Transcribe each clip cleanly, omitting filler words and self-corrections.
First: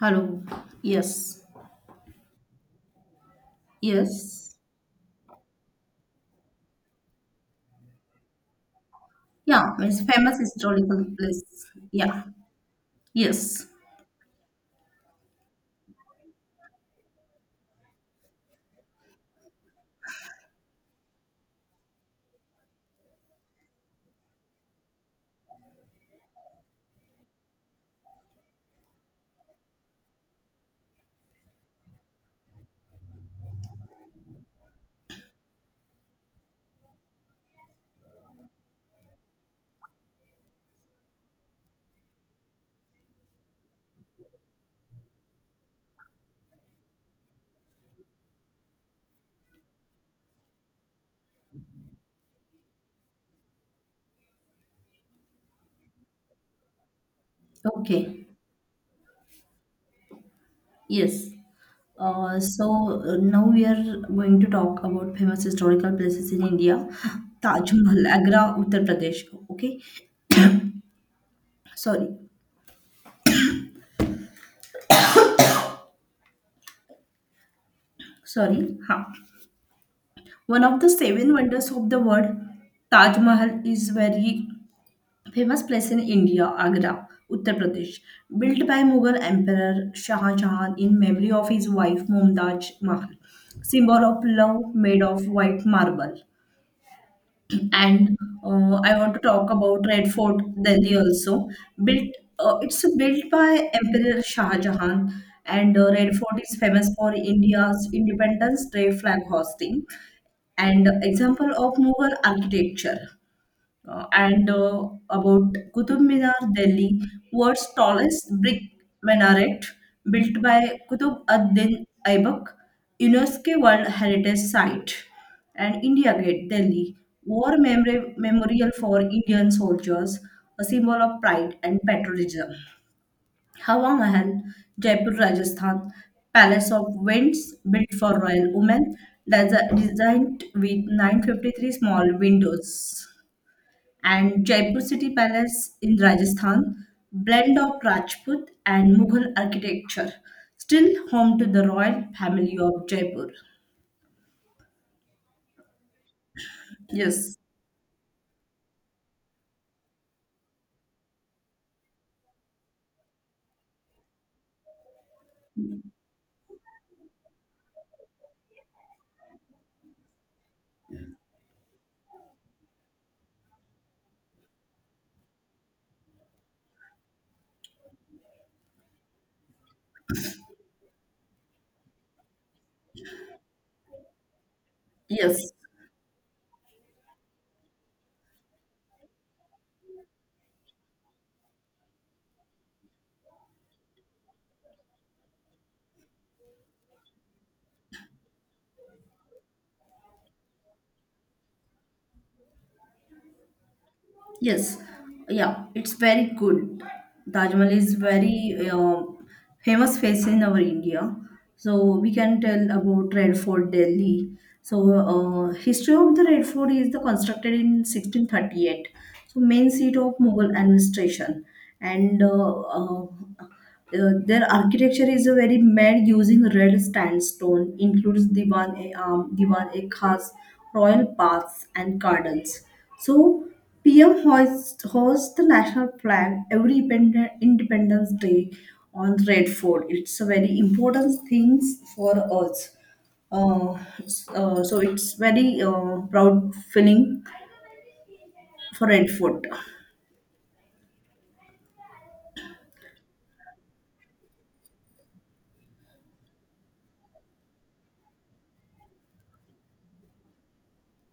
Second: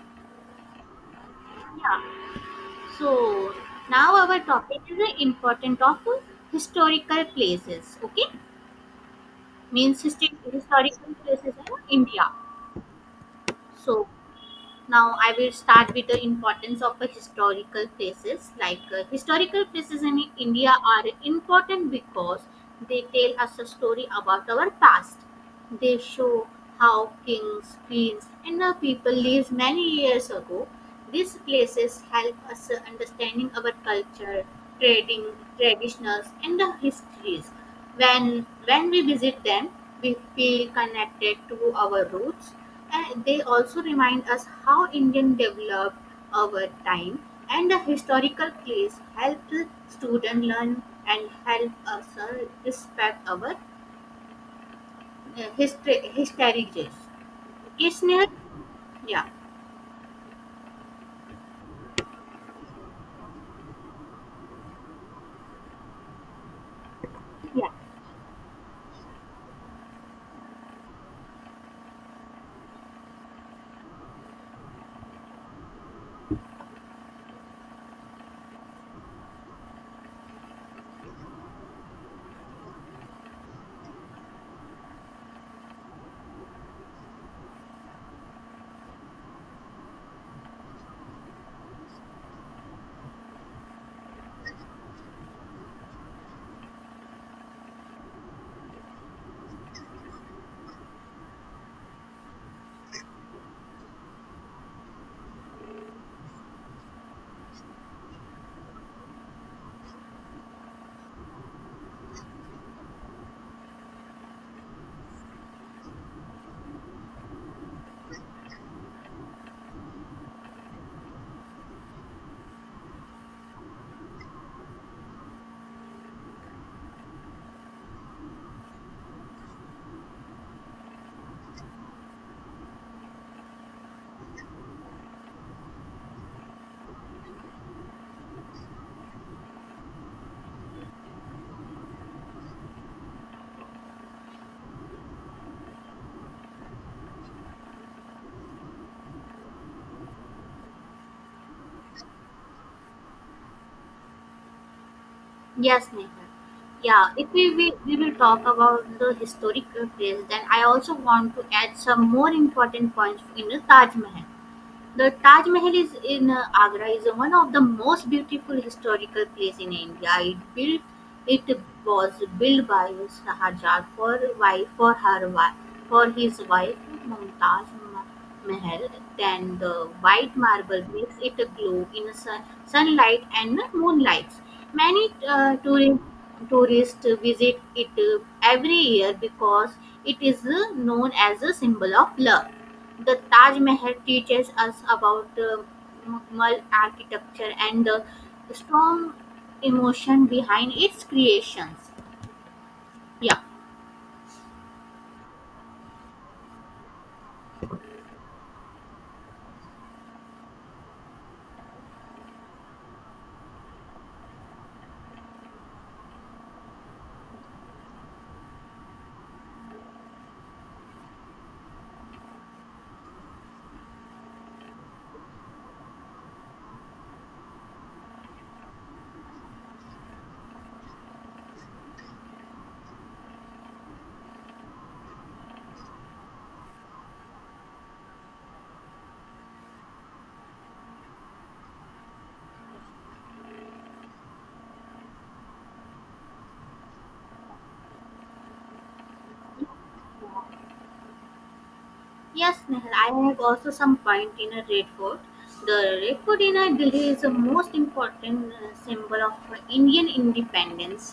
Hello. Yes. Yeah. So now our Yes. topic is the importance of historical places. Okay, Yeah, it's means famous historical historical place. places in Yeah. India. Yes. So now I will start with the importance of the historical places. Like historical places in India are important because they tell us a story about our past. They show how kings, queens, and the people lived many years ago. These places help us understanding our culture, trading, traditions, and the histories. When we visit them, we feel connected to our roots, and they also remind us how Indian developed over time. And the historical place help students learn and help us respect our yeah, hysteric race. Okay, Okay. Sneha? Yeah. Yes. Now we are going to talk about famous historical places in India. Yeah. Taj Mahal, Agra, Uttar Pradesh. Okay. Sorry. Sorry. Ha. One of the seven wonders of the world, Taj Mahal is very famous place in India, Agra, Uttar Pradesh, built by Mughal Emperor Shah Jahan in memory of his wife Mumtaz Mahal. Symbol of love made of white marble. And I want to talk about Red Fort, Delhi also. Built, it's built by Emperor Shah Jahan, and Red Fort is famous for India's Independence Day flag hosting and example of Mughal architecture. And About Qutub Minar, Delhi, world's tallest brick minaret built by Qutub ad-Din Aibak, UNESCO World Heritage Site, and India Gate, Delhi, memorial for Indian soldiers, a symbol of pride and patriotism. Hawa Mahal, Jaipur, Rajasthan, Palace of Winds built for royal women, that's designed with 953 small windows, and Jaipur City Palace in Rajasthan, blend of Rajput and Mughal architecture, still home to the royal family of Jaipur. Yes, Neha. Yeah, if Yes, we will talk about the historical place, then I also want to add some more important points in the Taj Mahal. The Taj Mahal is in Agra is one of the most beautiful historical place in India. It was built by Shahjahan for wife for her wife for his wife Mumtaz Ma- Mahal. Then the white marble makes it glow in sunlight and moonlight. Many yes. uh, tourists visit it every year because it is known as a symbol of love. The Taj Mahal teaches us about Mughal architecture and the strong emotion behind its creations. Yeah. Yes, yeah, it's very good. Taj Mahal is very famous face in our India. So we can tell about Red Fort, Delhi. So history of the Red Fort is the constructed in 1638. So main seat of Mughal administration, and their architecture is a very mad using red sandstone. Includes Diwan-e-Am, Diwan-e-Khas, royal paths and gardens. So PM hoists, hosts hosts the national flag every Independence Day on Red Fort. It's a very important thing for us. Uh, so it's very proud feeling for Red Fort. Yes, Nehal, I have also some point in a Red Fort. The Red Fort in a Delhi is the most important symbol of Indian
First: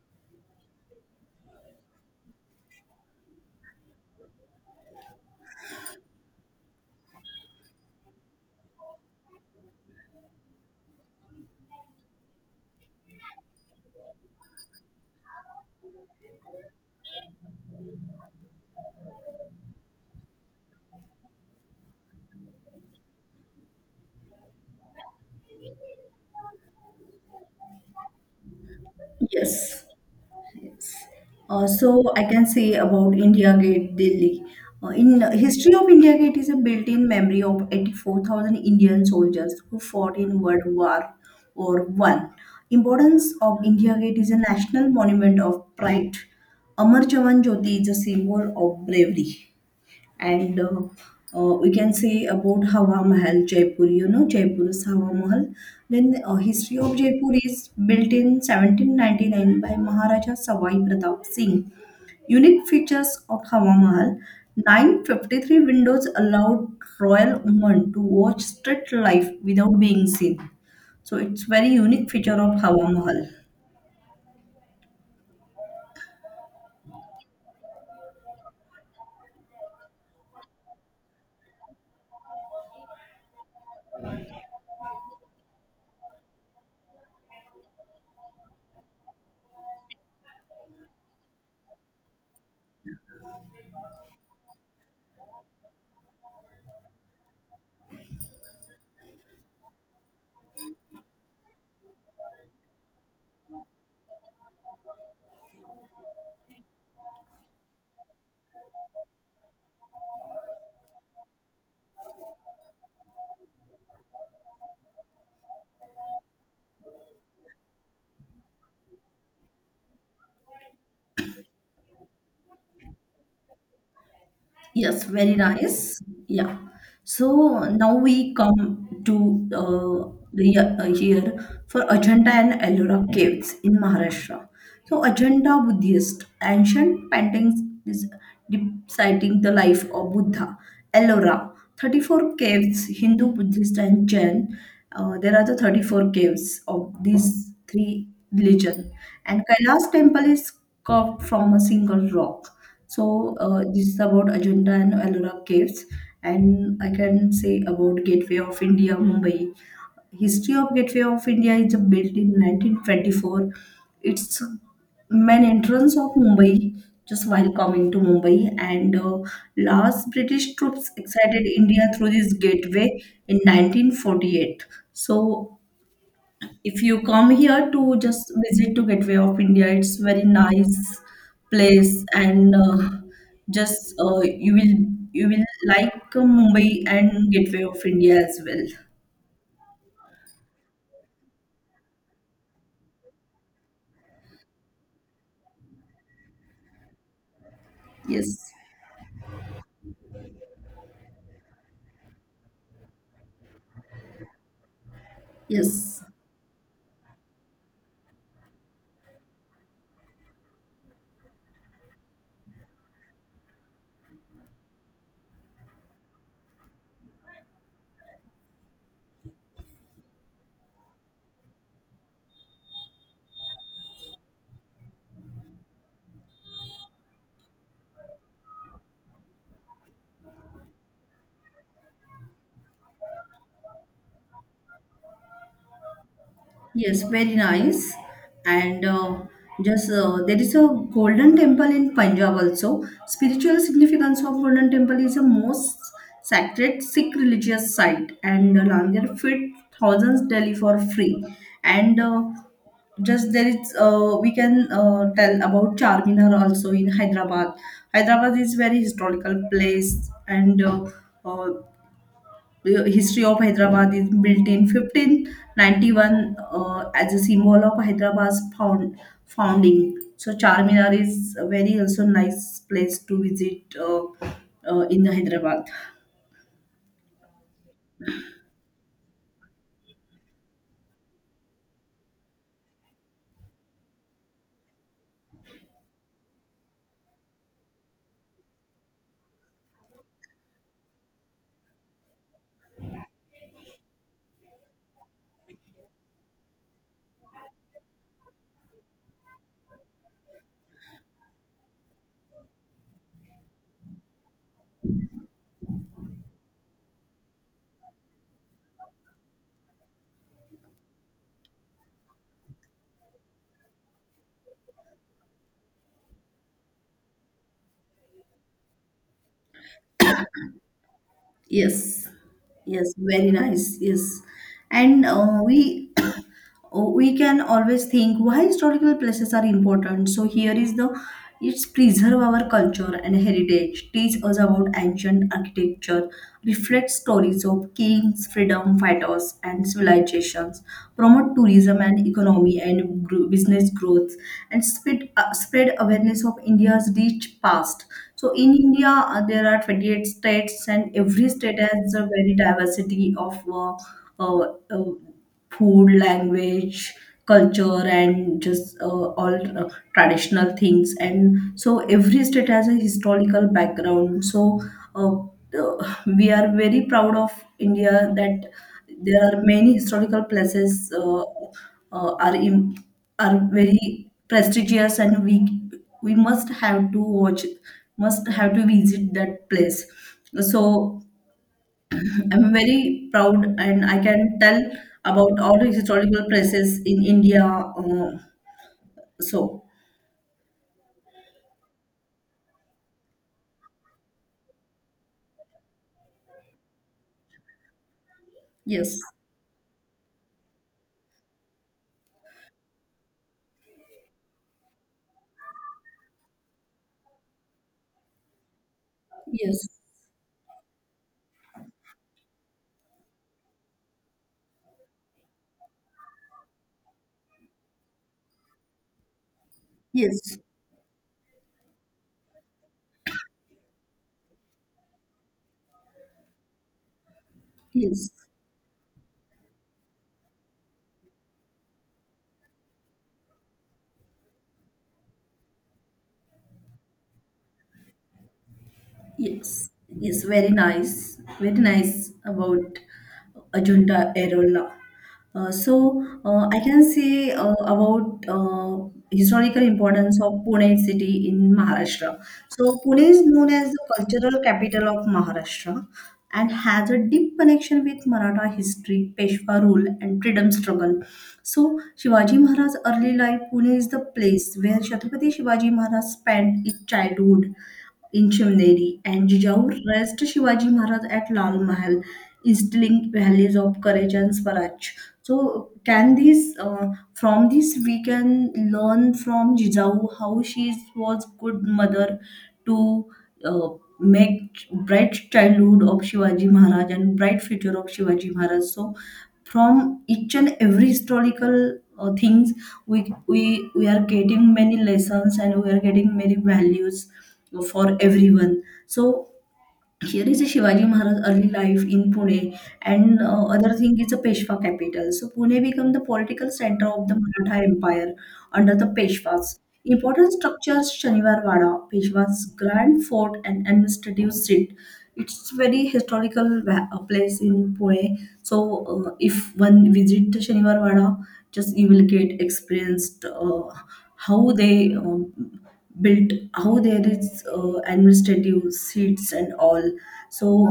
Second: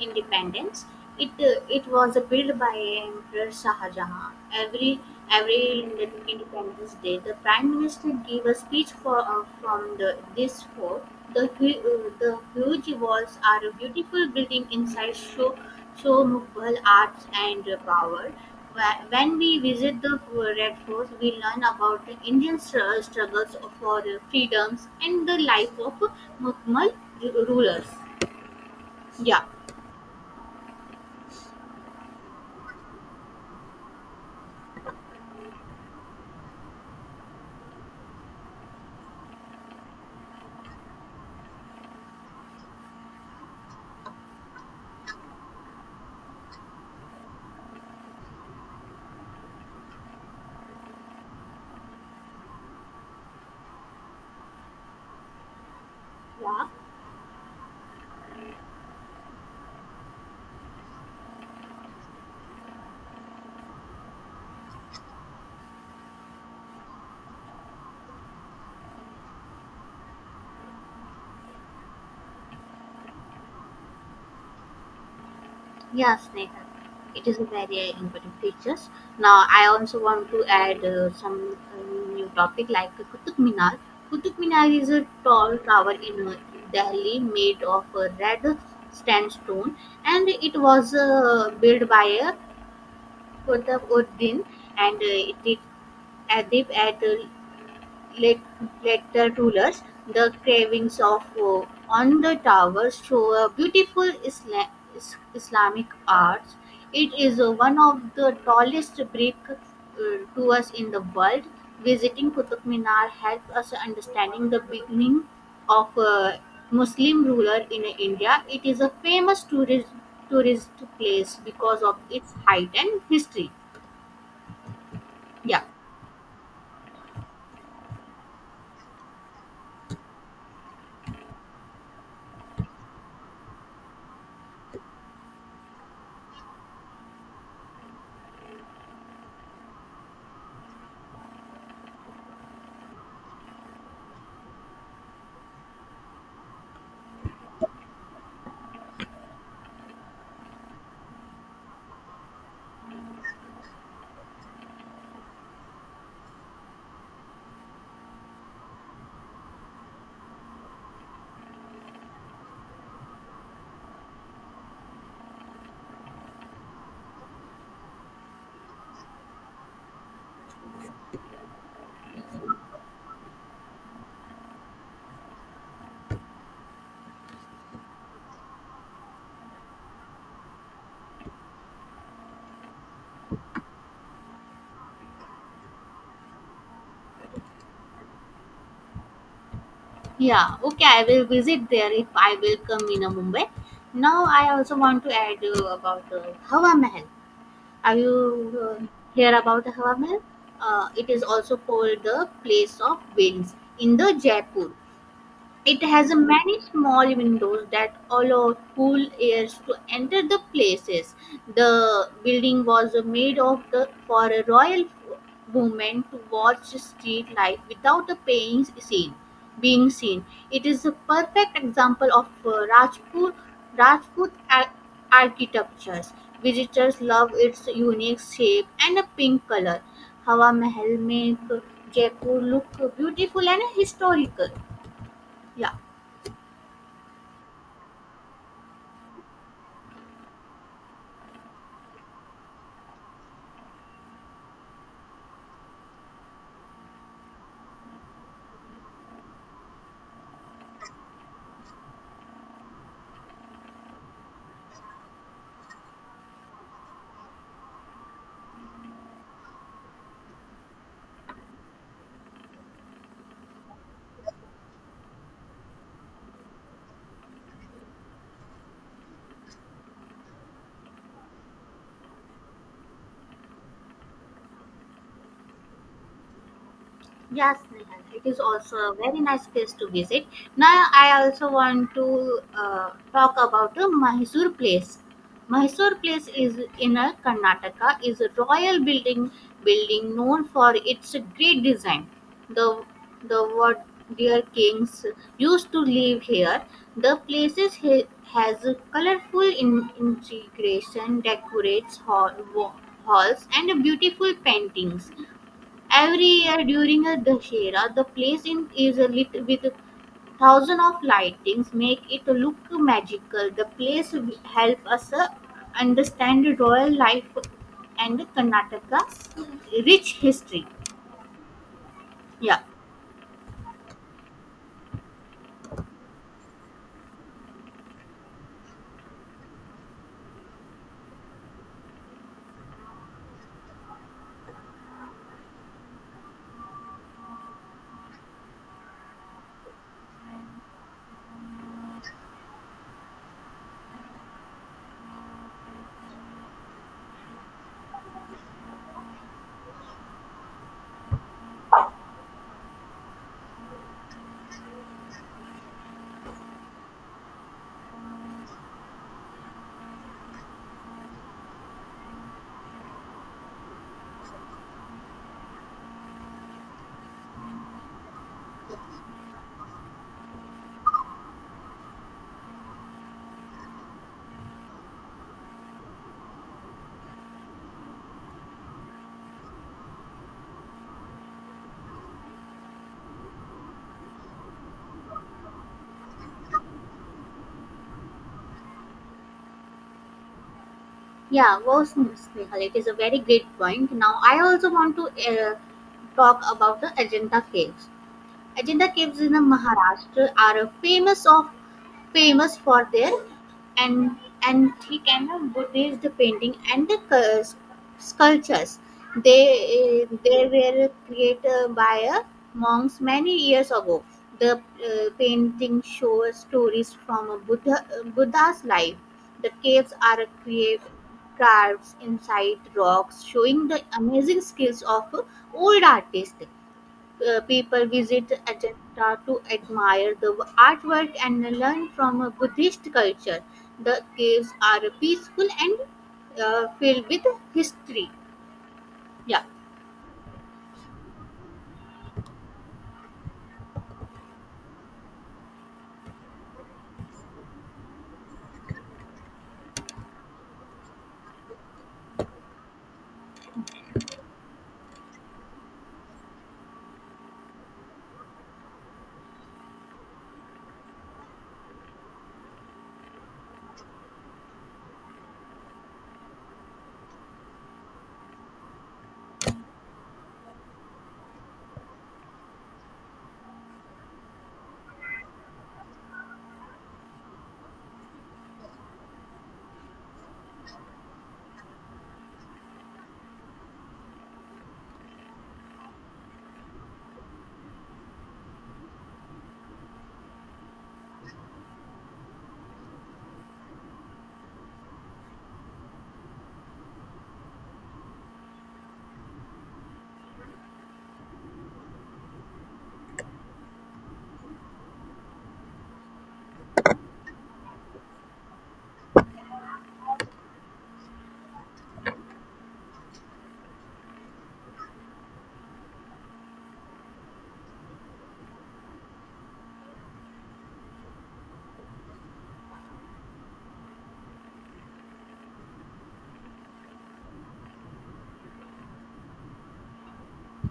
independence. It was built by Emperor Shah Jahan. Every every Independence Day, the Prime Minister gave a speech for, from the this fort. The huge walls are a beautiful building inside show Mughal arts and power. When we visit the Red Fort, we learn about the Indian struggles for freedoms and the life of Mughal rulers. Yeah, Yes. Yes. Also, I can say about India Gate, Delhi. In history of India Gate is a built-in memory of 84,000 Indian soldiers who fought in World War or One. Importance of India Gate is a national monument of pride. Amar Jawan Jyoti is a symbol of bravery, and we can say about Hawa Mahal, Jaipur. You know, Jaipur's Hawa Mahal. Yeah. History of Jaipur is built in 1799 by Maharaja Sawai Pratap Singh. Unique features of Hawa Mahal: 953 windows allowed royal women to watch street life without being seen. So, it's very unique feature of Hawa Mahal. Yes, Neha, it is a very important features. Now, I also want to add some new topic like Qutub Minar. Qutub Minar is a tall tower in Delhi made of red sandstone, and it was built by Qutbuddin, and it Adib at the lat- later rulers, the carvings of on the towers show a beautiful Islamic art. It is one of the tallest brick towers in the world. Visiting Qutub Minar helps us understanding the beginning of Muslim ruler in India. It is a famous tourist place because of its height and history. Yes, very Yeah. nice. Yeah. So now we come to the year for Ajanta and Ellora caves in Maharashtra. So Ajanta Buddhist ancient paintings is depicting the life of Buddha. Ellora, 34 caves, Hindu, Buddhist and Jain. There are the 34 caves of these three religion and Kailash temple is carved from a single rock. So this is about Ajanta and Ellora caves, and I can say about Gateway of India, Mumbai. History of Gateway of India is built in 1924. It's main entrance of Mumbai. Just while coming to Mumbai, and last British troops exited India through this gateway in 1948. So if you come here to just visit to Gateway of India, it's very nice place, and just you will like Mumbai and Gateway of India as well. Yeah, okay, I will visit there if I will come in Mumbai. Now, I also want to add about Hawa Mahal. Are you Yes, hear about the Hawa Mahal? It is also called the place of winds in the Jaipur. It yes. has many small windows that allow cool airs to enter the places. The building was made of the for a royal woman to watch street life without being seen. It is a perfect example of uh, Rajput architectures. Visitors love its unique shape and a pink color. Hawa Mahal make Jaipur look beautiful and historical. Yeah. Yes, very nice. And just There is a golden temple in Punjab also. Spiritual significance of golden temple is the most sacred Sikh religious site, and Langar fit thousands Delhi for free. And just There is we can tell about Charminar also in Hyderabad. Hyderabad is very historical place and. uh, history of Hyderabad is built in 1591 as a symbol of founding. So Charminar is a very also nice place to visit in Hyderabad. Yes, Nihal, it is also a very nice place to visit. Now, I also want to talk about the Mysore place. Mysore place is in a Karnataka, is a royal building known for its great design. The the what dear kings used to live here. The places has a colorful integration, decorates halls, and beautiful paintings. Every year during a Dashera, is lit with thousands of lightings, make it look magical. The place will help us understand royal life and Karnataka's rich history. Yes, Yeah. yes, very nice. Yes, and uh, we Oh, we can always think why historical places are important. So here is the it's preserve our culture and heritage, teach us about ancient architecture, reflect stories of kings, freedom fighters, and civilizations, promote tourism and economy and business growth, and spread awareness of India's rich past. So in India, there are 28 states, and every state has a very diversity of uh, uh, food, language, culture, and just all traditional things. And so every state has a historical background. So uh, we are very proud of India that there are many historical places uh, are im are very prestigious, and we must have to watch, must have to visit that place. So I'm very proud, and I can tell about all the historical places in India. So Yeah, was Snehal. It is a very great point. Now, I also want to uh, talk about the Ajanta Caves. Ajanta yes, Caves in the Maharashtra are famous for their an- antique and Buddhist painting and the sculptures. yes, They were created by monks many years ago. The painting shows stories from a Buddha's life. The caves are yes, create carved inside rocks, showing the amazing skills of old artists people yes. visit Ajanta to admire the artwork and learn from a Buddhist culture. The caves are peaceful and filled with history. Yeah, Yes, yes, very nice about Ajunta Arola. I can say about historical importance of Pune city in Maharashtra. So Pune is known as the cultural capital of Maharashtra and has a deep connection with Maratha history, Peshwa rule, and freedom struggle. So Shivaji Maharaj's early life, Pune is the place where Chhatrapati Shivaji Maharaj spent his childhood. Inchimneri and Jijaur raised Shivaji Maharaj at Lal Mahal, instilling values of courage and swaraj. So, can this from this we can learn from Jijaur how she was good mother to uh, make bright childhood of Shivaji Maharaj and bright future of Shivaji Maharaj. So, from each and every historical things we are getting many lessons and we are getting many values for everyone, so here is a Shivaji Maharaj early life in Pune, and other thing is a Peshwa capital. So Pune became the political center of the Maratha Empire under the Peshwas. Important structures: Shaniwar Wada, Peshwa's grand fort and administrative seat. It's very historical place in Pune. So if one visit the Shaniwar Wada, just you will get experienced how they built, how there is administrative seats and all, so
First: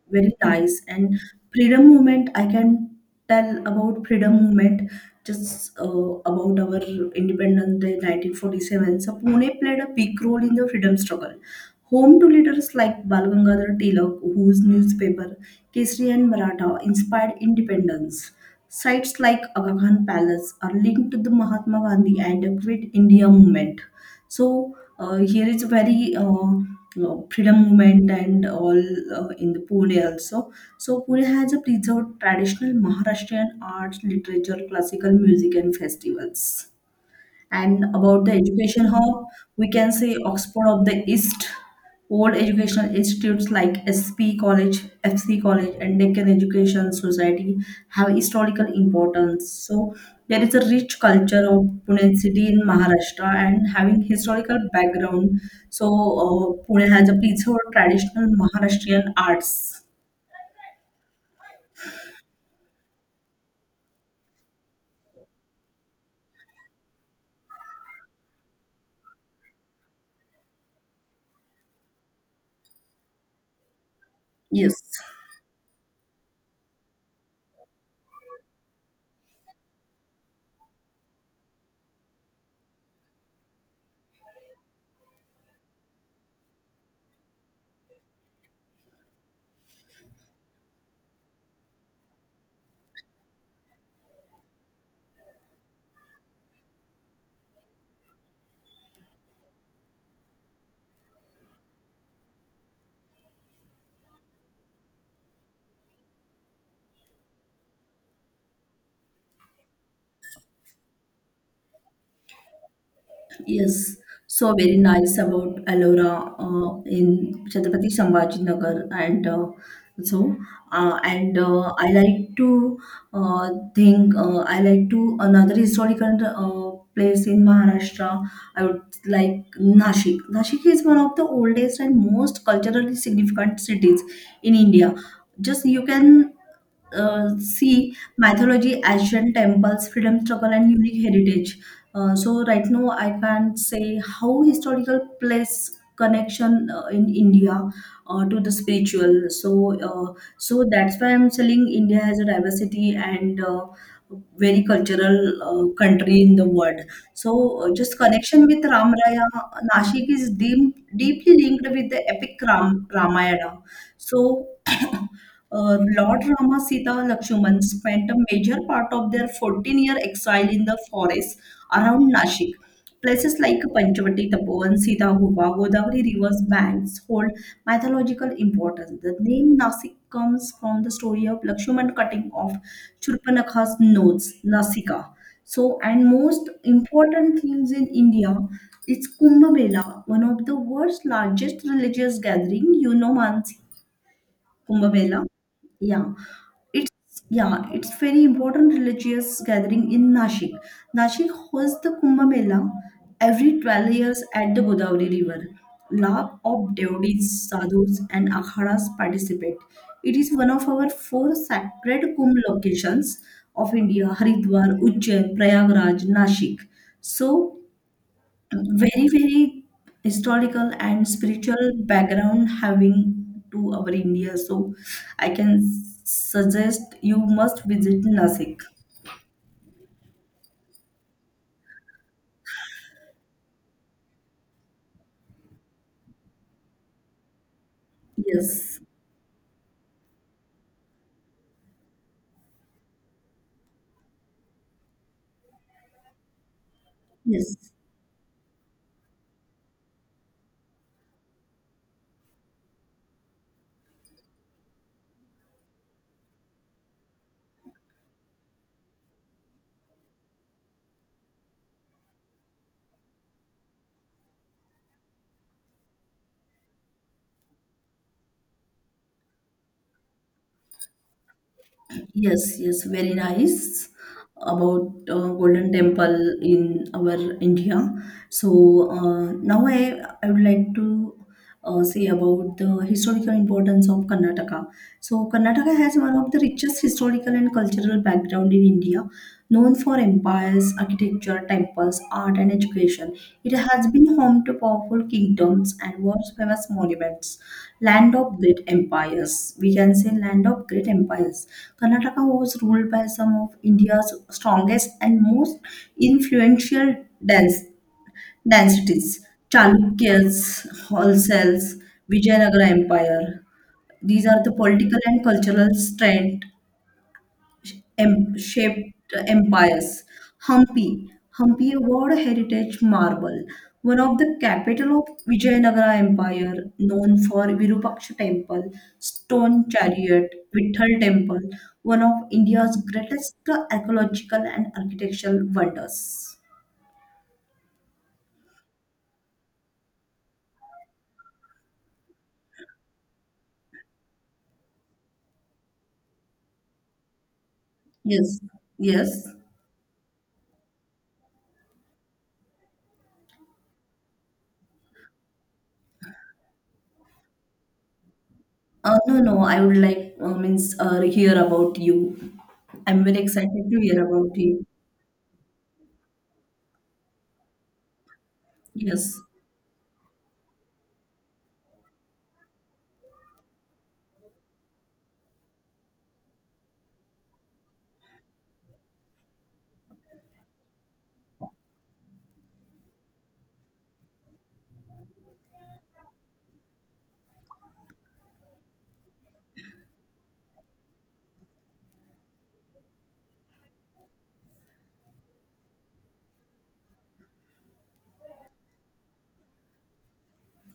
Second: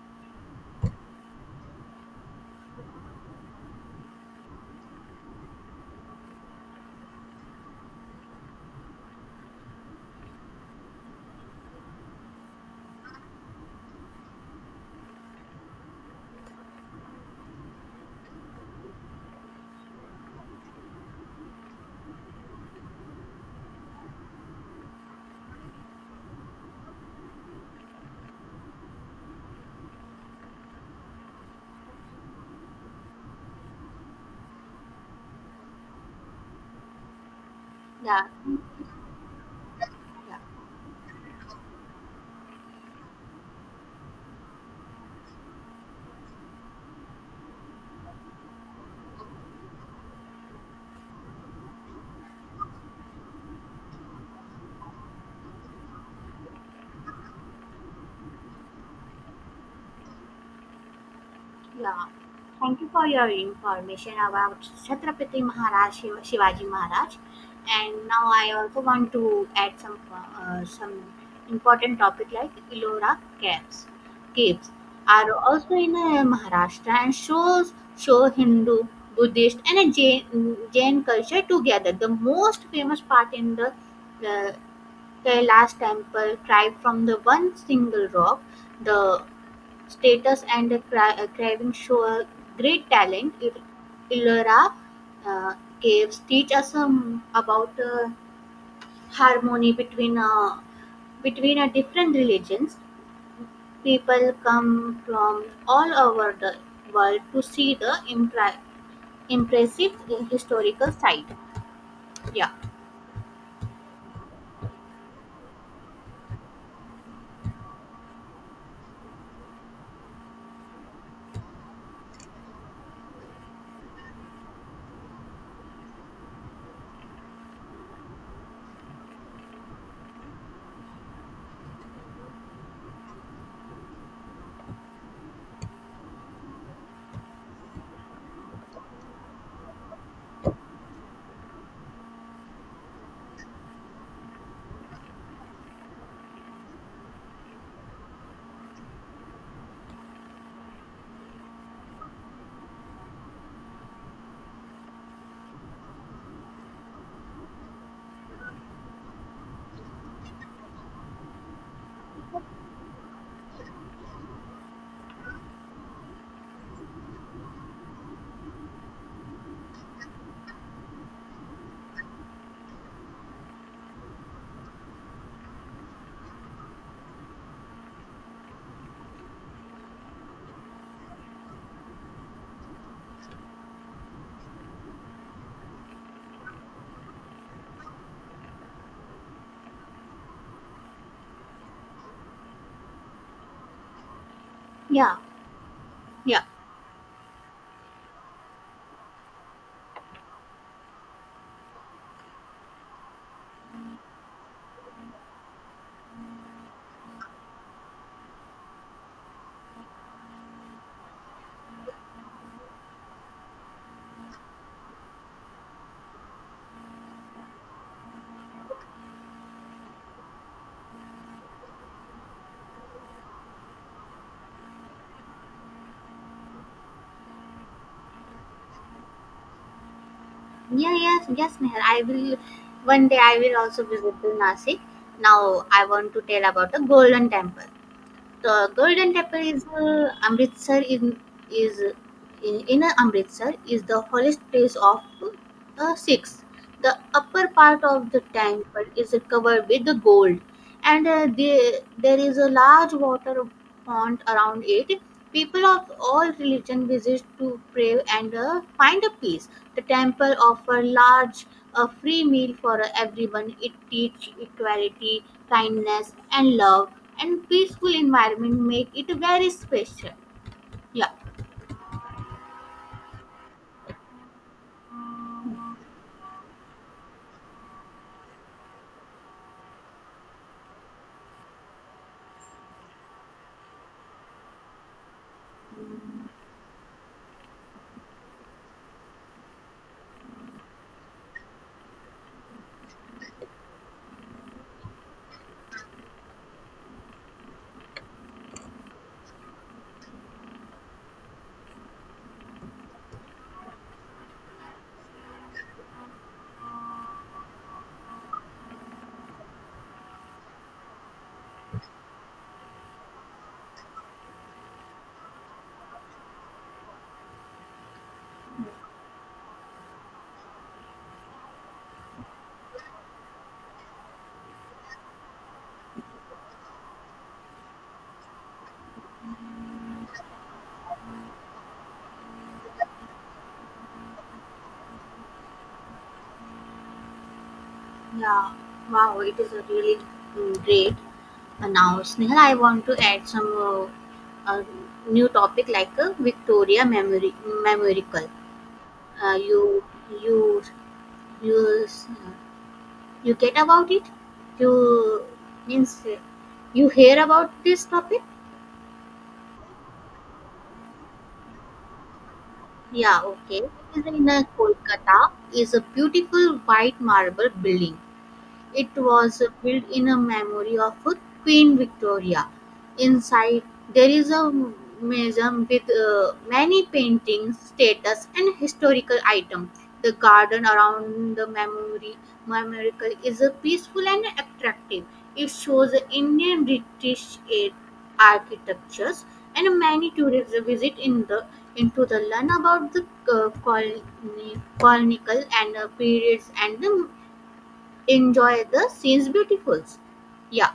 very nice. And freedom movement, I can tell about freedom movement just about our Independence Day 1947. So Pune played a big role in the freedom struggle. Home to leaders like Bal Gangadhar Tilak, whose newspaper Kesari and Maratha inspired independence. Sites like Aga Khan Palace are linked to the Mahatma Gandhi and the Quit India movement. So here it's very you freedom movement and all in the Pune also. So Pune has a preserved traditional Maharashtrian arts, literature, classical music, and festivals. And about yeah, the education hub, we can say yeah. Oxford of the East, old educational institutes like SP College, FC College, and Deccan Education Society have historical importance. So there is a rich culture of Pune city in Maharashtra and having historical background. So Pune has a piece of traditional Maharashtrian arts. Yeah. Thank you for your information about Chhatrapati Maharaj Shivaji Maharaj. And now I also want to add some important topic like Ellora caves. Caves Yes. are also in Maharashtra and show Hindu, Buddhist, and Jain culture together. The most famous part in the Kailash temple, carved from the one single rock, the status and craving show a great talent. Ilora uh, caves teach us about harmony between different religions. People come from all over the world to see the impressive historical site. Yeah, Yes, so very nice about Ellora in Chhatrapati Sambhajinagar, and so and I like to think I like to another historical place in Maharashtra. I would like Nashik. Nashik is one of the oldest and most culturally significant cities in India. Just you can see mythology, ancient temples, freedom struggle, and unique heritage. So right now, I can't say how historical place connection in India to the spiritual. So so that's why I'm saying India has a diversity and very cultural country in the world. So just connection with Ram Raya, Nashik is deeply linked with the epic Ramayana. So Lord Rama Sita Lakshman spent a major part of their 14-year exile in the forests around Nashik. Places like Panchavati Tapovan, Sita Gupa, Godavari River's banks hold mythological importance. The name Nasik comes from the story of Lakshman cutting off Churpanakha's nose, Nasika. So, and most important things in India, it's Kumbh Mela, one of the world's largest religious gathering. You know, Mansi, Kumbh yeah, Mela. Yeah, yeah, it's yeah, it's very important religious gathering in Nashik. Nashik hosts the Kumbh Mela every 12 years at the Godavari River. Lakh of devotees, sadhus, and akharas participate. It is one of our four sacred Kumbh locations of India: Haridwar, Ujjain, Prayagraj, Nashik. So very very historical and spiritual background having to our India, so I can suggest you must visit Nasik. yeah, yes, yes, Meher. I will one day I will also visit to Nasik. Now I want to tell about the Golden Temple. The Yes, Golden Temple is Amritsar in is in inner Amritsar is the holiest place of the Sikhs. The upper yes. part of the temple is covered with the gold, and there is a large water pond around it. People of all religion visit to pray and find a peace. The temple offer large a free meal for everyone. It teach equality, kindness, and love. And peaceful environment make it very special. Yeah, Yes, yes, very nice about Golden Temple in our India. So now I would like to say about the historical importance of Karnataka. So Karnataka has one of the richest historical and cultural background in India. Known for empires, architecture, temples, art, and education, it has been home to powerful kingdoms and world-famous monuments. Land of great empires. We can say land of great empires. Karnataka was ruled by some of India's strongest and most influential dance densities. Chalukyas, Holsels, Vijayanagara Empire. These are the political and cultural strength shaped empires. Hampi. Hampi World Heritage Marble, one of the capital of Vijayanagara Empire, known for Virupaksha Temple, Stone Chariot, Vithal Temple, one of India's greatest archaeological and architectural wonders. yeah. Wow, it is a really great. And now, Snehal, I want to add some uh, uh, new topic like uh, Memorial. Yes, yes. You you you you get about it you means you hear about this topic? No, no, I would like means hear about you. I'm very Yeah okay, excited to it hear is in about you. Kolkata, is a beautiful white marble building. It Yes. was built in a memory of Queen Victoria. Inside there is a museum with many paintings, statues, and historical items. The garden around the memory memorial is peaceful and attractive. It shows Indian British age architectures and many tourists visit in the into the learn about the uh, colony, colonial and periods and the enjoy the scenes beautifuls. Yeah,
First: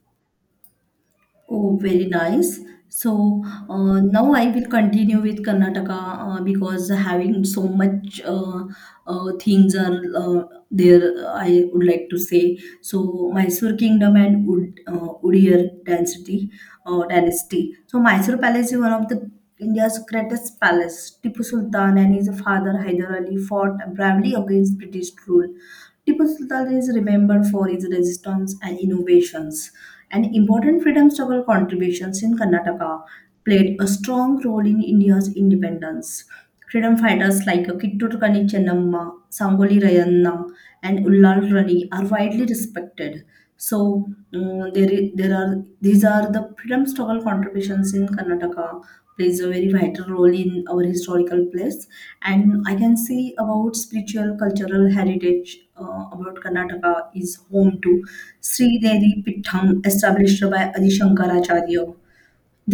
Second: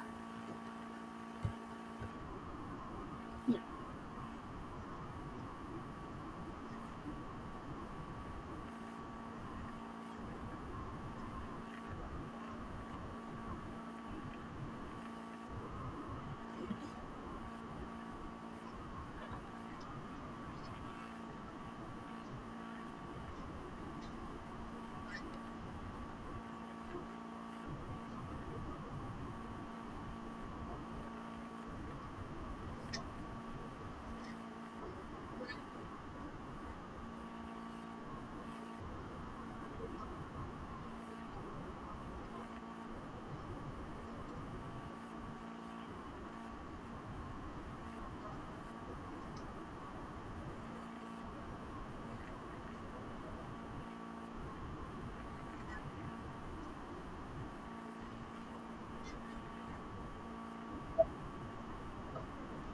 Oh, very nice. So now I will continue with Karnataka because having so much things are there. I would like to say so Mysore Kingdom and Ud Udayar dynasty. So Mysore Palace is one of the India's greatest palace. Tipu Sultan and his father Hyder Ali fought bravely against British rule. Tipu Sultan is remembered for his resistance and innovations, and important freedom struggle contributions in Karnataka played a strong role in India's independence. Freedom fighters like Kittur Kani Chennamma, Sangoli Rayanna, and Ullal Rani are widely respected. So there are these are the freedom struggle contributions in Karnataka, plays a very vital role in our historical place. And I can say about spiritual cultural heritage about Karnataka is home to Sri Devi Pitham established by Adi Shankaracharya,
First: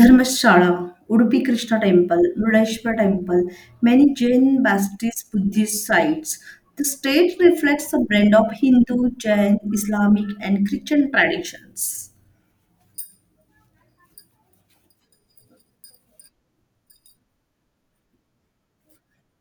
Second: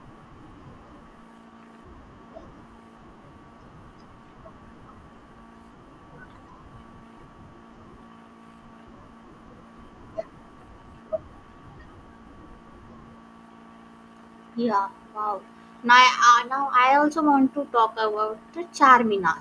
Dharmashala, Udupi Krishna Temple, Rudeshwar Temple, many Jain Baptist Buddhist sites. The state reflects a blend of Hindu, Jain, Islamic and Christian traditions. yeah. Wow. Now, now I also want to talk about the charmina.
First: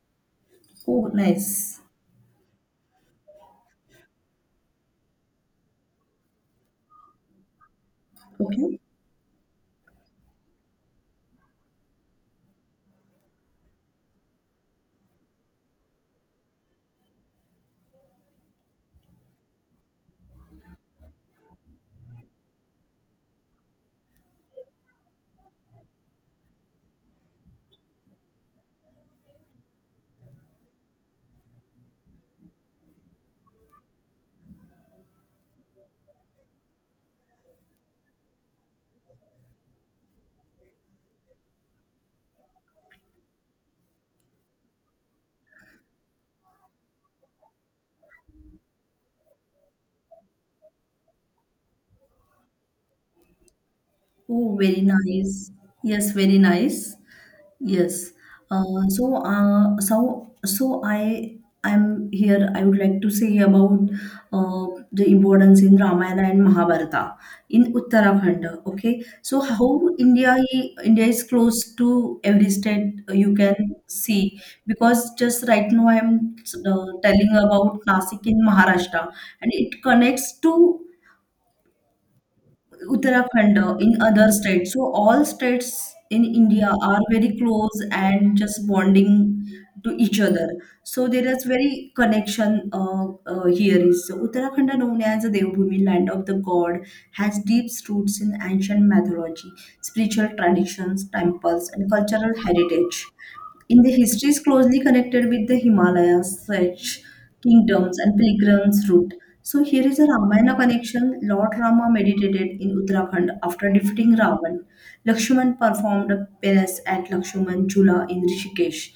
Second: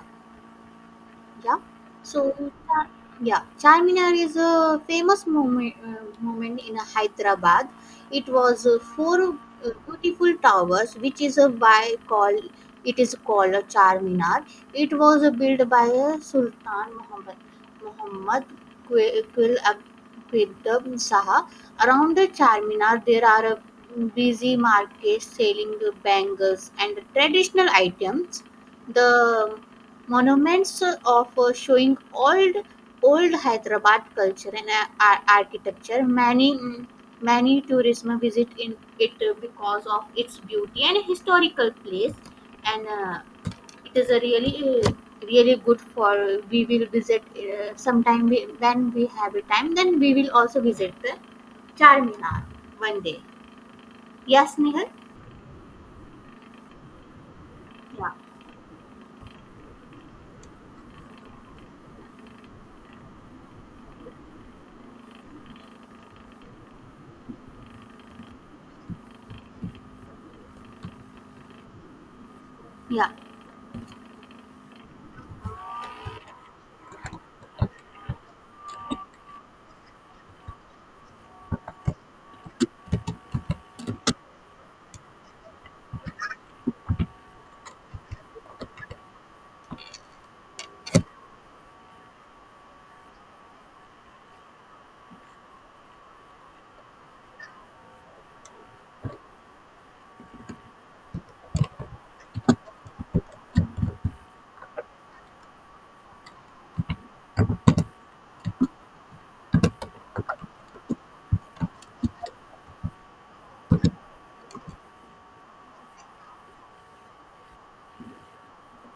Oh, Yeah. nice. So, Cha- yeah, Charminar is a famous moment in Hyderabad. It was Okay. Four uh, beautiful towers, which is a by call. It is called a Charminar. It was built by Sultan Muhammad Qul Abdul Shah. Around the Charminar, there are busy markets selling bangles and traditional items. The Monuments of showing old Hyderabad culture and architecture. Many many tourism visit in it because of its beauty and historical place, and it is a really really good for we will visit sometime when we have a time. Then we will also visit the Charminar one day. Oh, Yes, very Nihal. nice. Yes, very nice. Yes. Yeah, So I I'm here. I would like to say about uh, the importance in Ramayana and Mahabharata in Uttarakhand. Okay. So how India is close to every state, yeah. You can see, because just right now I'm telling about Nasik in Maharashtra and it connects to Uttarakhand, in other states. So all states in India are very close and just bonding to each other. So there is very connection here is. So Uttarakhand, known as the Devbhoomi, land of the god, has deep roots in ancient mythology, spiritual traditions, temples, and cultural heritage. In the history is closely connected with the Himalayas, such kingdoms and pilgrims route. So here is a Ramayana connection. Lord Rama meditated in Uttarakhand after defeating Ravan. Lakshman performed a penance at Lakshman Jula in Rishikesh.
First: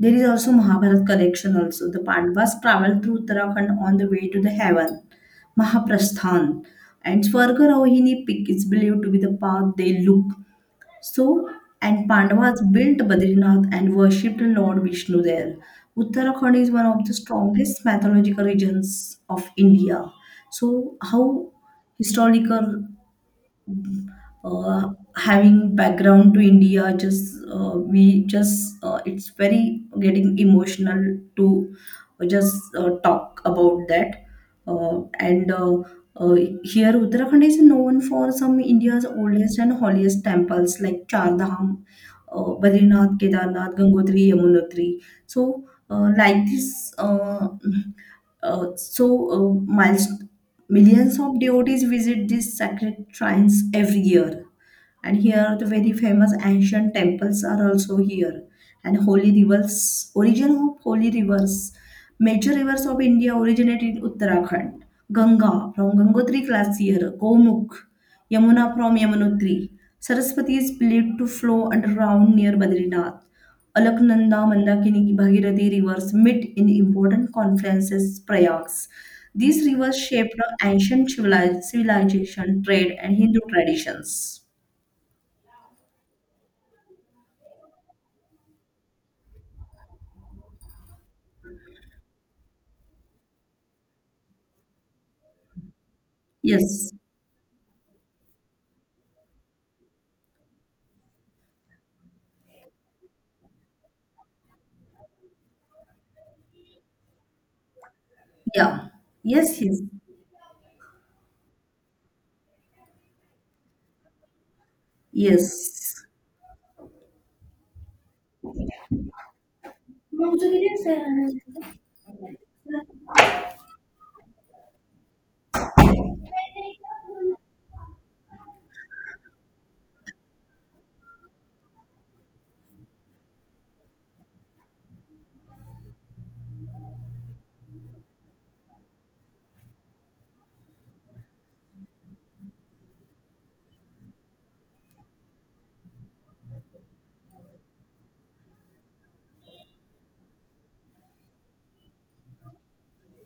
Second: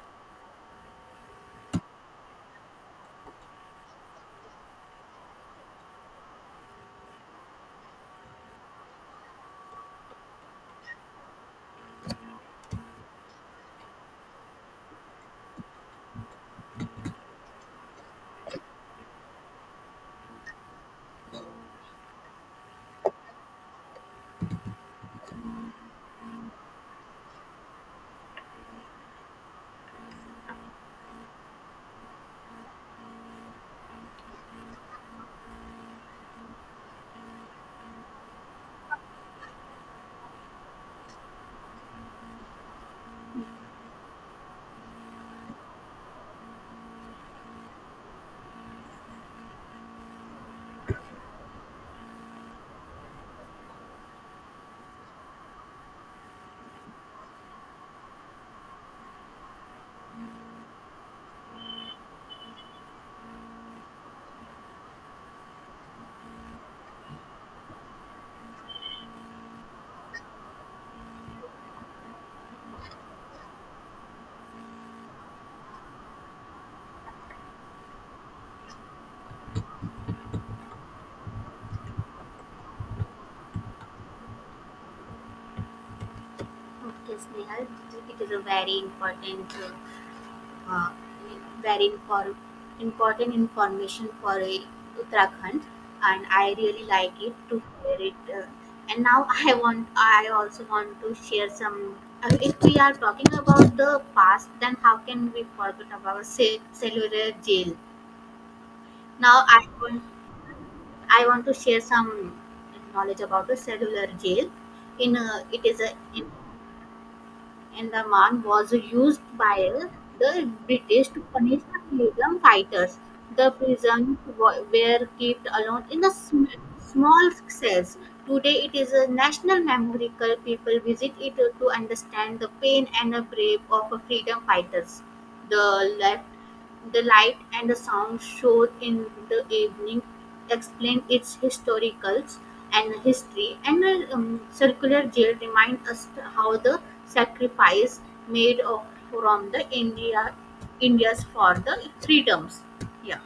There is also Mahabharat connection also. The Pandavas traveled through Uttarakhand on the way to the heaven. Mahaprasthan. And Swarga Rohini peak is believed to be the path they look, so, and Pandavas built Badrinath and worshipped Lord Vishnu there. Uttarakhand is one of the strongest mythological regions of India. So, how historical uh, having background to India, just we just it's very getting emotional to just talk about that. And uh, Here Uttarakhand is known for some India's oldest and holiest temples like Char Dham, Badrinath, Kedarnath, Gangotri, Yamunotri. So like this. Uh, so uh, miles, Millions of devotees visit these sacred shrines every year, and here the very famous ancient temples are also here, and holy rivers, origin of holy rivers. Major rivers of India originate in Uttarakhand. Ganga from Gangotri class here Gomukh, Yamuna from Yamunotri, Saraswati is believed to flow underground near Badrinath. Alaknanda, Mandakini, Bhagirathi rivers meet in important confluences, Prayags. These rivers shaped the civilization, trade, and Hindu traditions. Okay, Snehal, it is a very important uh, very infor- important information for Uttarakhand, and I really Yes. like it to hear it. And now I also want to share some. If we are talking about the past, then how can we forget about cellular jail? Yeah. Now Yes, I want to share some knowledge about the cellular jail. In it is a yes. in and the man was used by the British to Yes. punish the freedom fighters. The prisoners were kept alone in the small cells. Today, it is a national memorial. People visit it to understand the pain and the brave of freedom fighters. The life the light and the sound show in the evening explain its historicals and history, and the circular jail remind us how the sacrifice made of, from the Indians for the freedoms. Yeah.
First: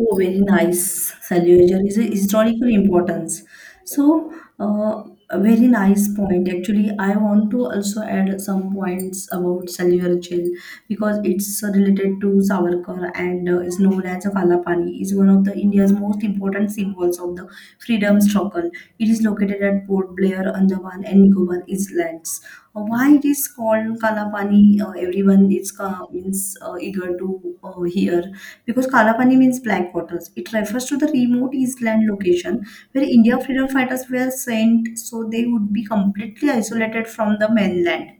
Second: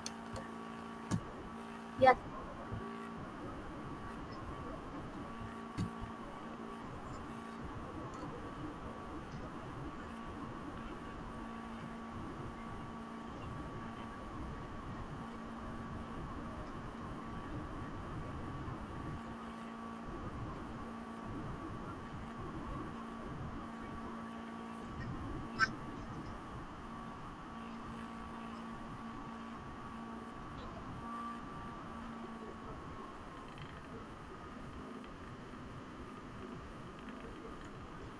Oh, very nice. Salutary is a Yes, historical importance. So, uh, a very nice point. Actually, I want to also add some points about Salutary because it's related to Savarkar and is known as a Kalapani. Is one of the India's most important symbols of the freedom struggle. It is located at Port Blair, Andaman and Nicobar Islands. Why it is called Kalapani? Everyone is means eager to hear, because Kalapani means black waters. It refers to the remote eastland location where India freedom fighters were sent so they would be completely isolated from the mainland.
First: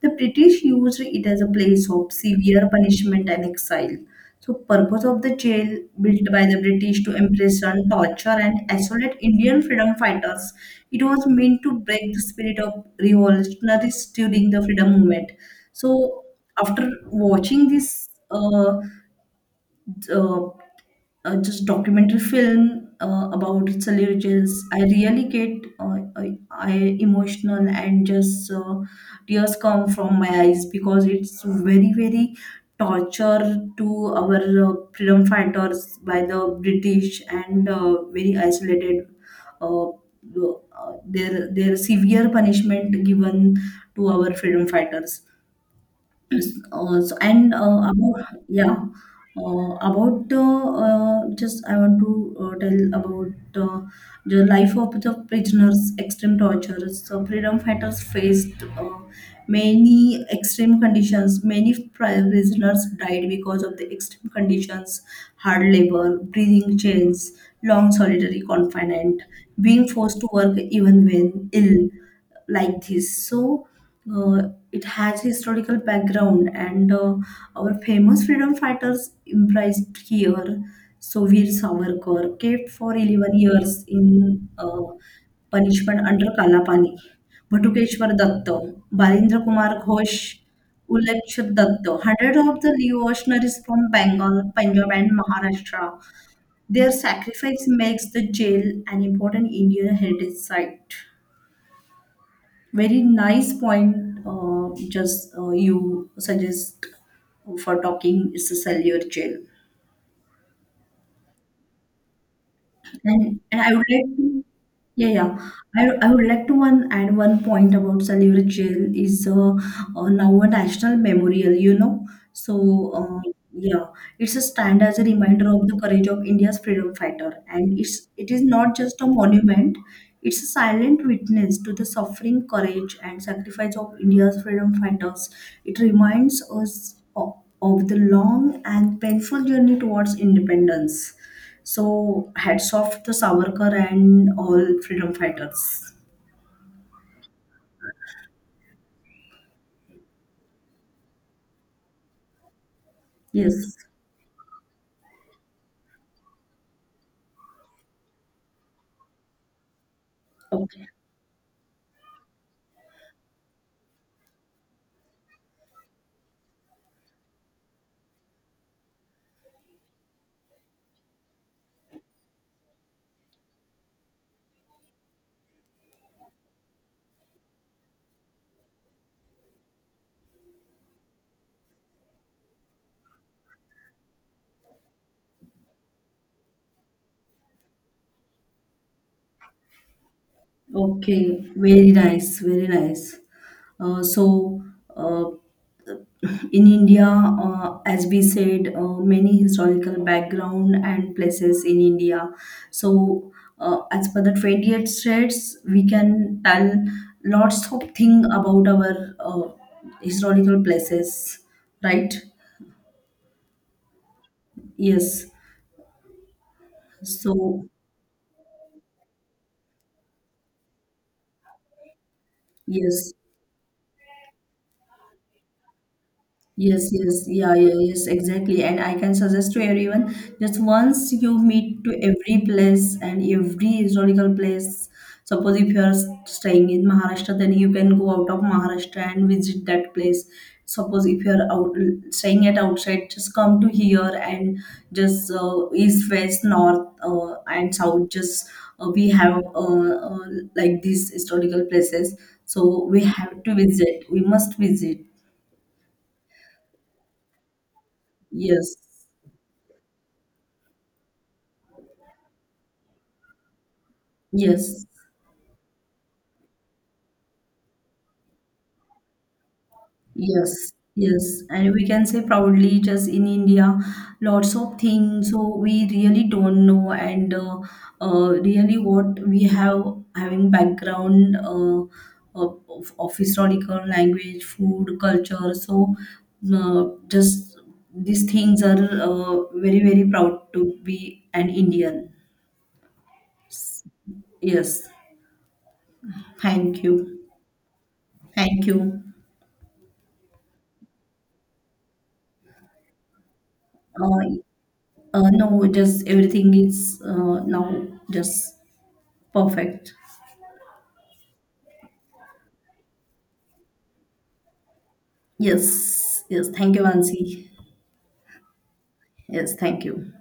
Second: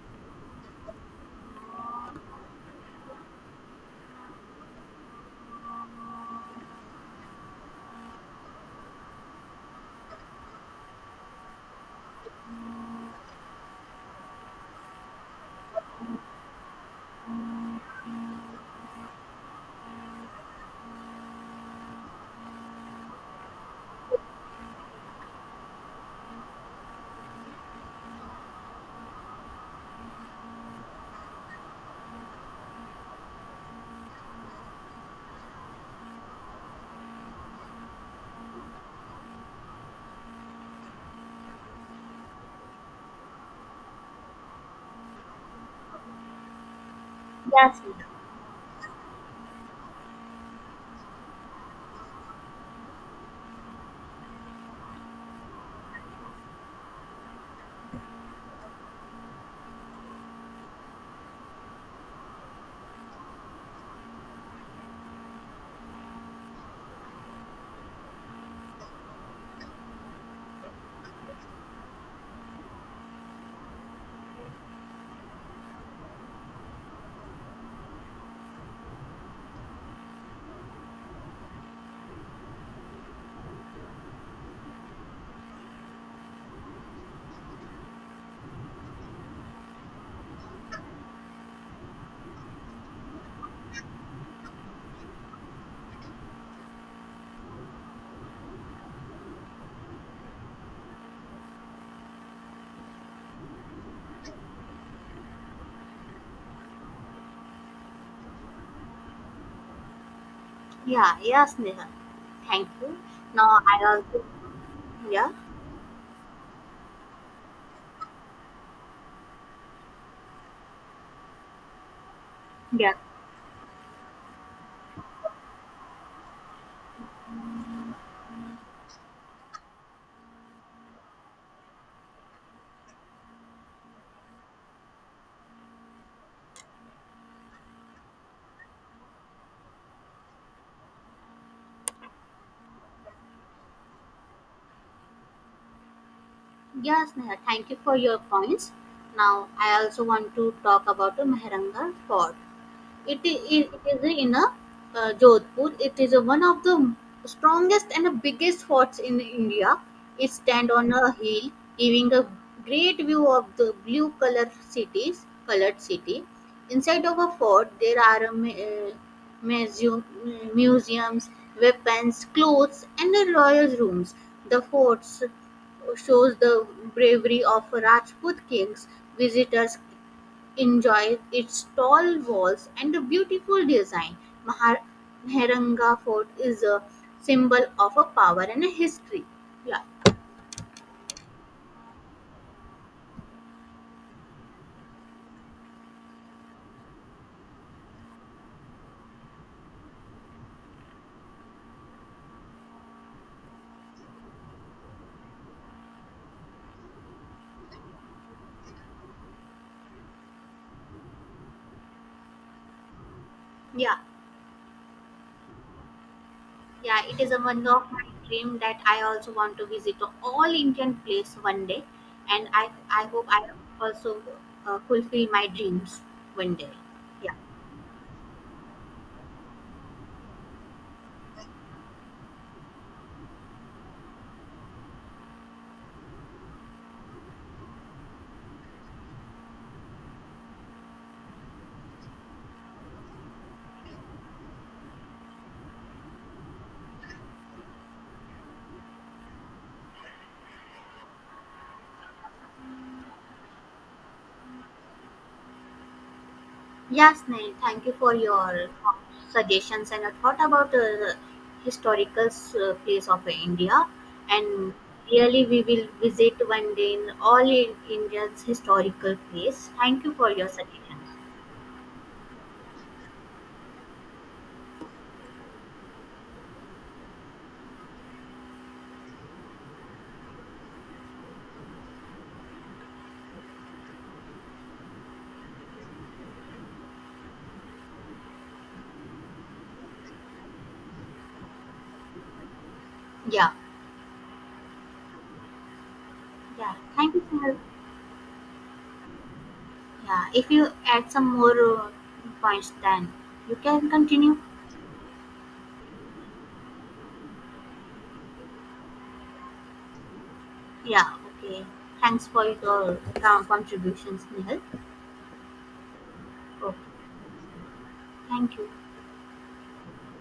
The British used it as a place of severe punishment and exile. So purpose of the jail built by the British to imprison, torture and isolate Indian freedom fighters. It was meant to break the spirit of revolutionaries during the freedom movement. So after watching this uh, just documentary film about Italy, I really get I emotional and just tears come from my eyes, because it's very very torture to our freedom fighters by the British and very isolated. Their severe punishment given to our freedom fighters, so, and yes, Neha. about yeah, about the just I want to tell about the life of the prisoners, extreme tortures, so freedom fighters faced. Many extreme conditions, many prisoners died because of the extreme conditions, hard labor, breathing chains, long solitary confinement, being forced to work even when ill, like this. So it has historical background, and our famous freedom fighters imprisoned here. So Veer Savarkar kept for 11 years in punishment under Kalapani. Bhatukeshwar Datta, Barendra Kumar Ghosh, Ulakshit Datta. Hundreds of the revolutionaries from Bengal, Punjab, and Maharashtra. Their sacrifice makes the jail an important Indian heritage site. Very nice point, just you suggest for talking. It's a cellular jail. Yeah, yes, Neha. Thank you. And Now I would I like also to, yeah, yeah. yeah. I would like to one add one point about Salivary Jail is now a national memorial, you know. So, Yeah. Yeah, it's a stand as a reminder of the courage of India's freedom fighter. And it is not just a monument, it's a silent witness to the suffering, courage, and sacrifice of India's freedom fighters. It reminds us of the long and painful journey towards independence. So hats off to Savarkar and all freedom fighters. Yes, Neha, thank you for your points. Now I also want to talk about the Mehranga fort. It is, it Yes. is in a Jodhpur. It is one of the strongest and biggest forts in India. It stands Okay. on a hill, giving a great view of the blue color colored city. Inside of a fort, there are museum, museums, weapons, clothes, and the royal rooms. The forts shows the bravery of Rajput kings. Visitors enjoy its tall walls and the beautiful design. Mahar- Mehranga Fort is a symbol of a power and a history. Yeah, Okay. Very nice. Very nice. Uh, so uh, in India, as we said, many historical background and places in India. So as per the 28 states, we can tell lots of thing about our historical places, right? yeah, Yes. yeah, it is a one So of my dream that I also want to visit a all Indian place one day, and I yes. hope I also fulfill my dreams one day. Yes, yes, Yeah. yeah, yeah, yes, exactly. And I can suggest to everyone just once you meet to every place and every historical place. Suppose if you are staying in Maharashtra, then you can go out of Maharashtra and visit that place. Suppose if you are out staying at outside, just come to here and just east, west, north, and south. Just we have uh, like these historical places, so we have to visit. We must visit. Yes, Nain, thank you for your Yes. suggestions and a thought about historical place of India. And Yes, really, we will visit one day in all in India's historical place. Thank you for your yes, suggestions. yes. And we can say proudly, just in India, lots of things. So we really don't know, and really what we have having background of, of historical language, food, culture. So just these things are very, very proud to be an Indian. Yeah, Yes. yeah. Thank Thank you. you, sir. Thank you. Yeah, if you add some more points, then you can Uh, continue. No, just everything is now just perfect. Yeah, okay. Thanks for your contributions, Nihal. Yes, yes. Okay, Thank you, Ansi. thank you. Yes, thank you.